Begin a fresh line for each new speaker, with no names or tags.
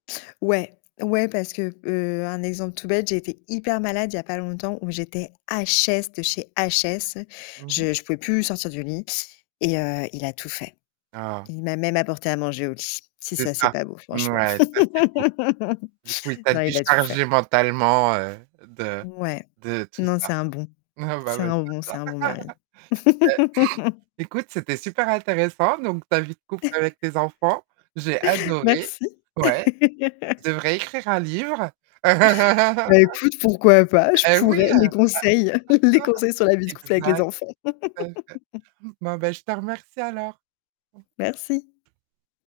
Ouais! Ouais, parce que, heu, un exemple tout bête, j'ai été hyper malade il y a pas longtemps où j'étais HS de chez HS.
Mmh mh.
Je je pouvais plus sortir du lit et, heu, il a tout fait.
Ah!
Il m'a même apporté à manger au lit. Si
C'est
ça, c'est
ça.
pas beau franchement.
Mouais, ça c'est beau. Du coup, il t'a
Non, il a tout fait.
déchargé mentalement, heu, de
Ouais.
de tout
Non,
ça.
c'est un bon.
Ah bah
C'est
ouais,
un bon
c'est
c'est
ça.
un bon mari.
Bah, écoute, c'était super intéressant, donc ta vie de couple avec tes enfants. J'ai adoré.
Merci.
Ouais. Tu devrais écrire un livre.
Bah, écoute, pourquoi pas. Je
Et,
pourrais.
oui,
Les
heu
conseils les conseils sur la vie de couple avec les
Exactement.
enfants.
Bon, bah, je te remercie alors.
Merci.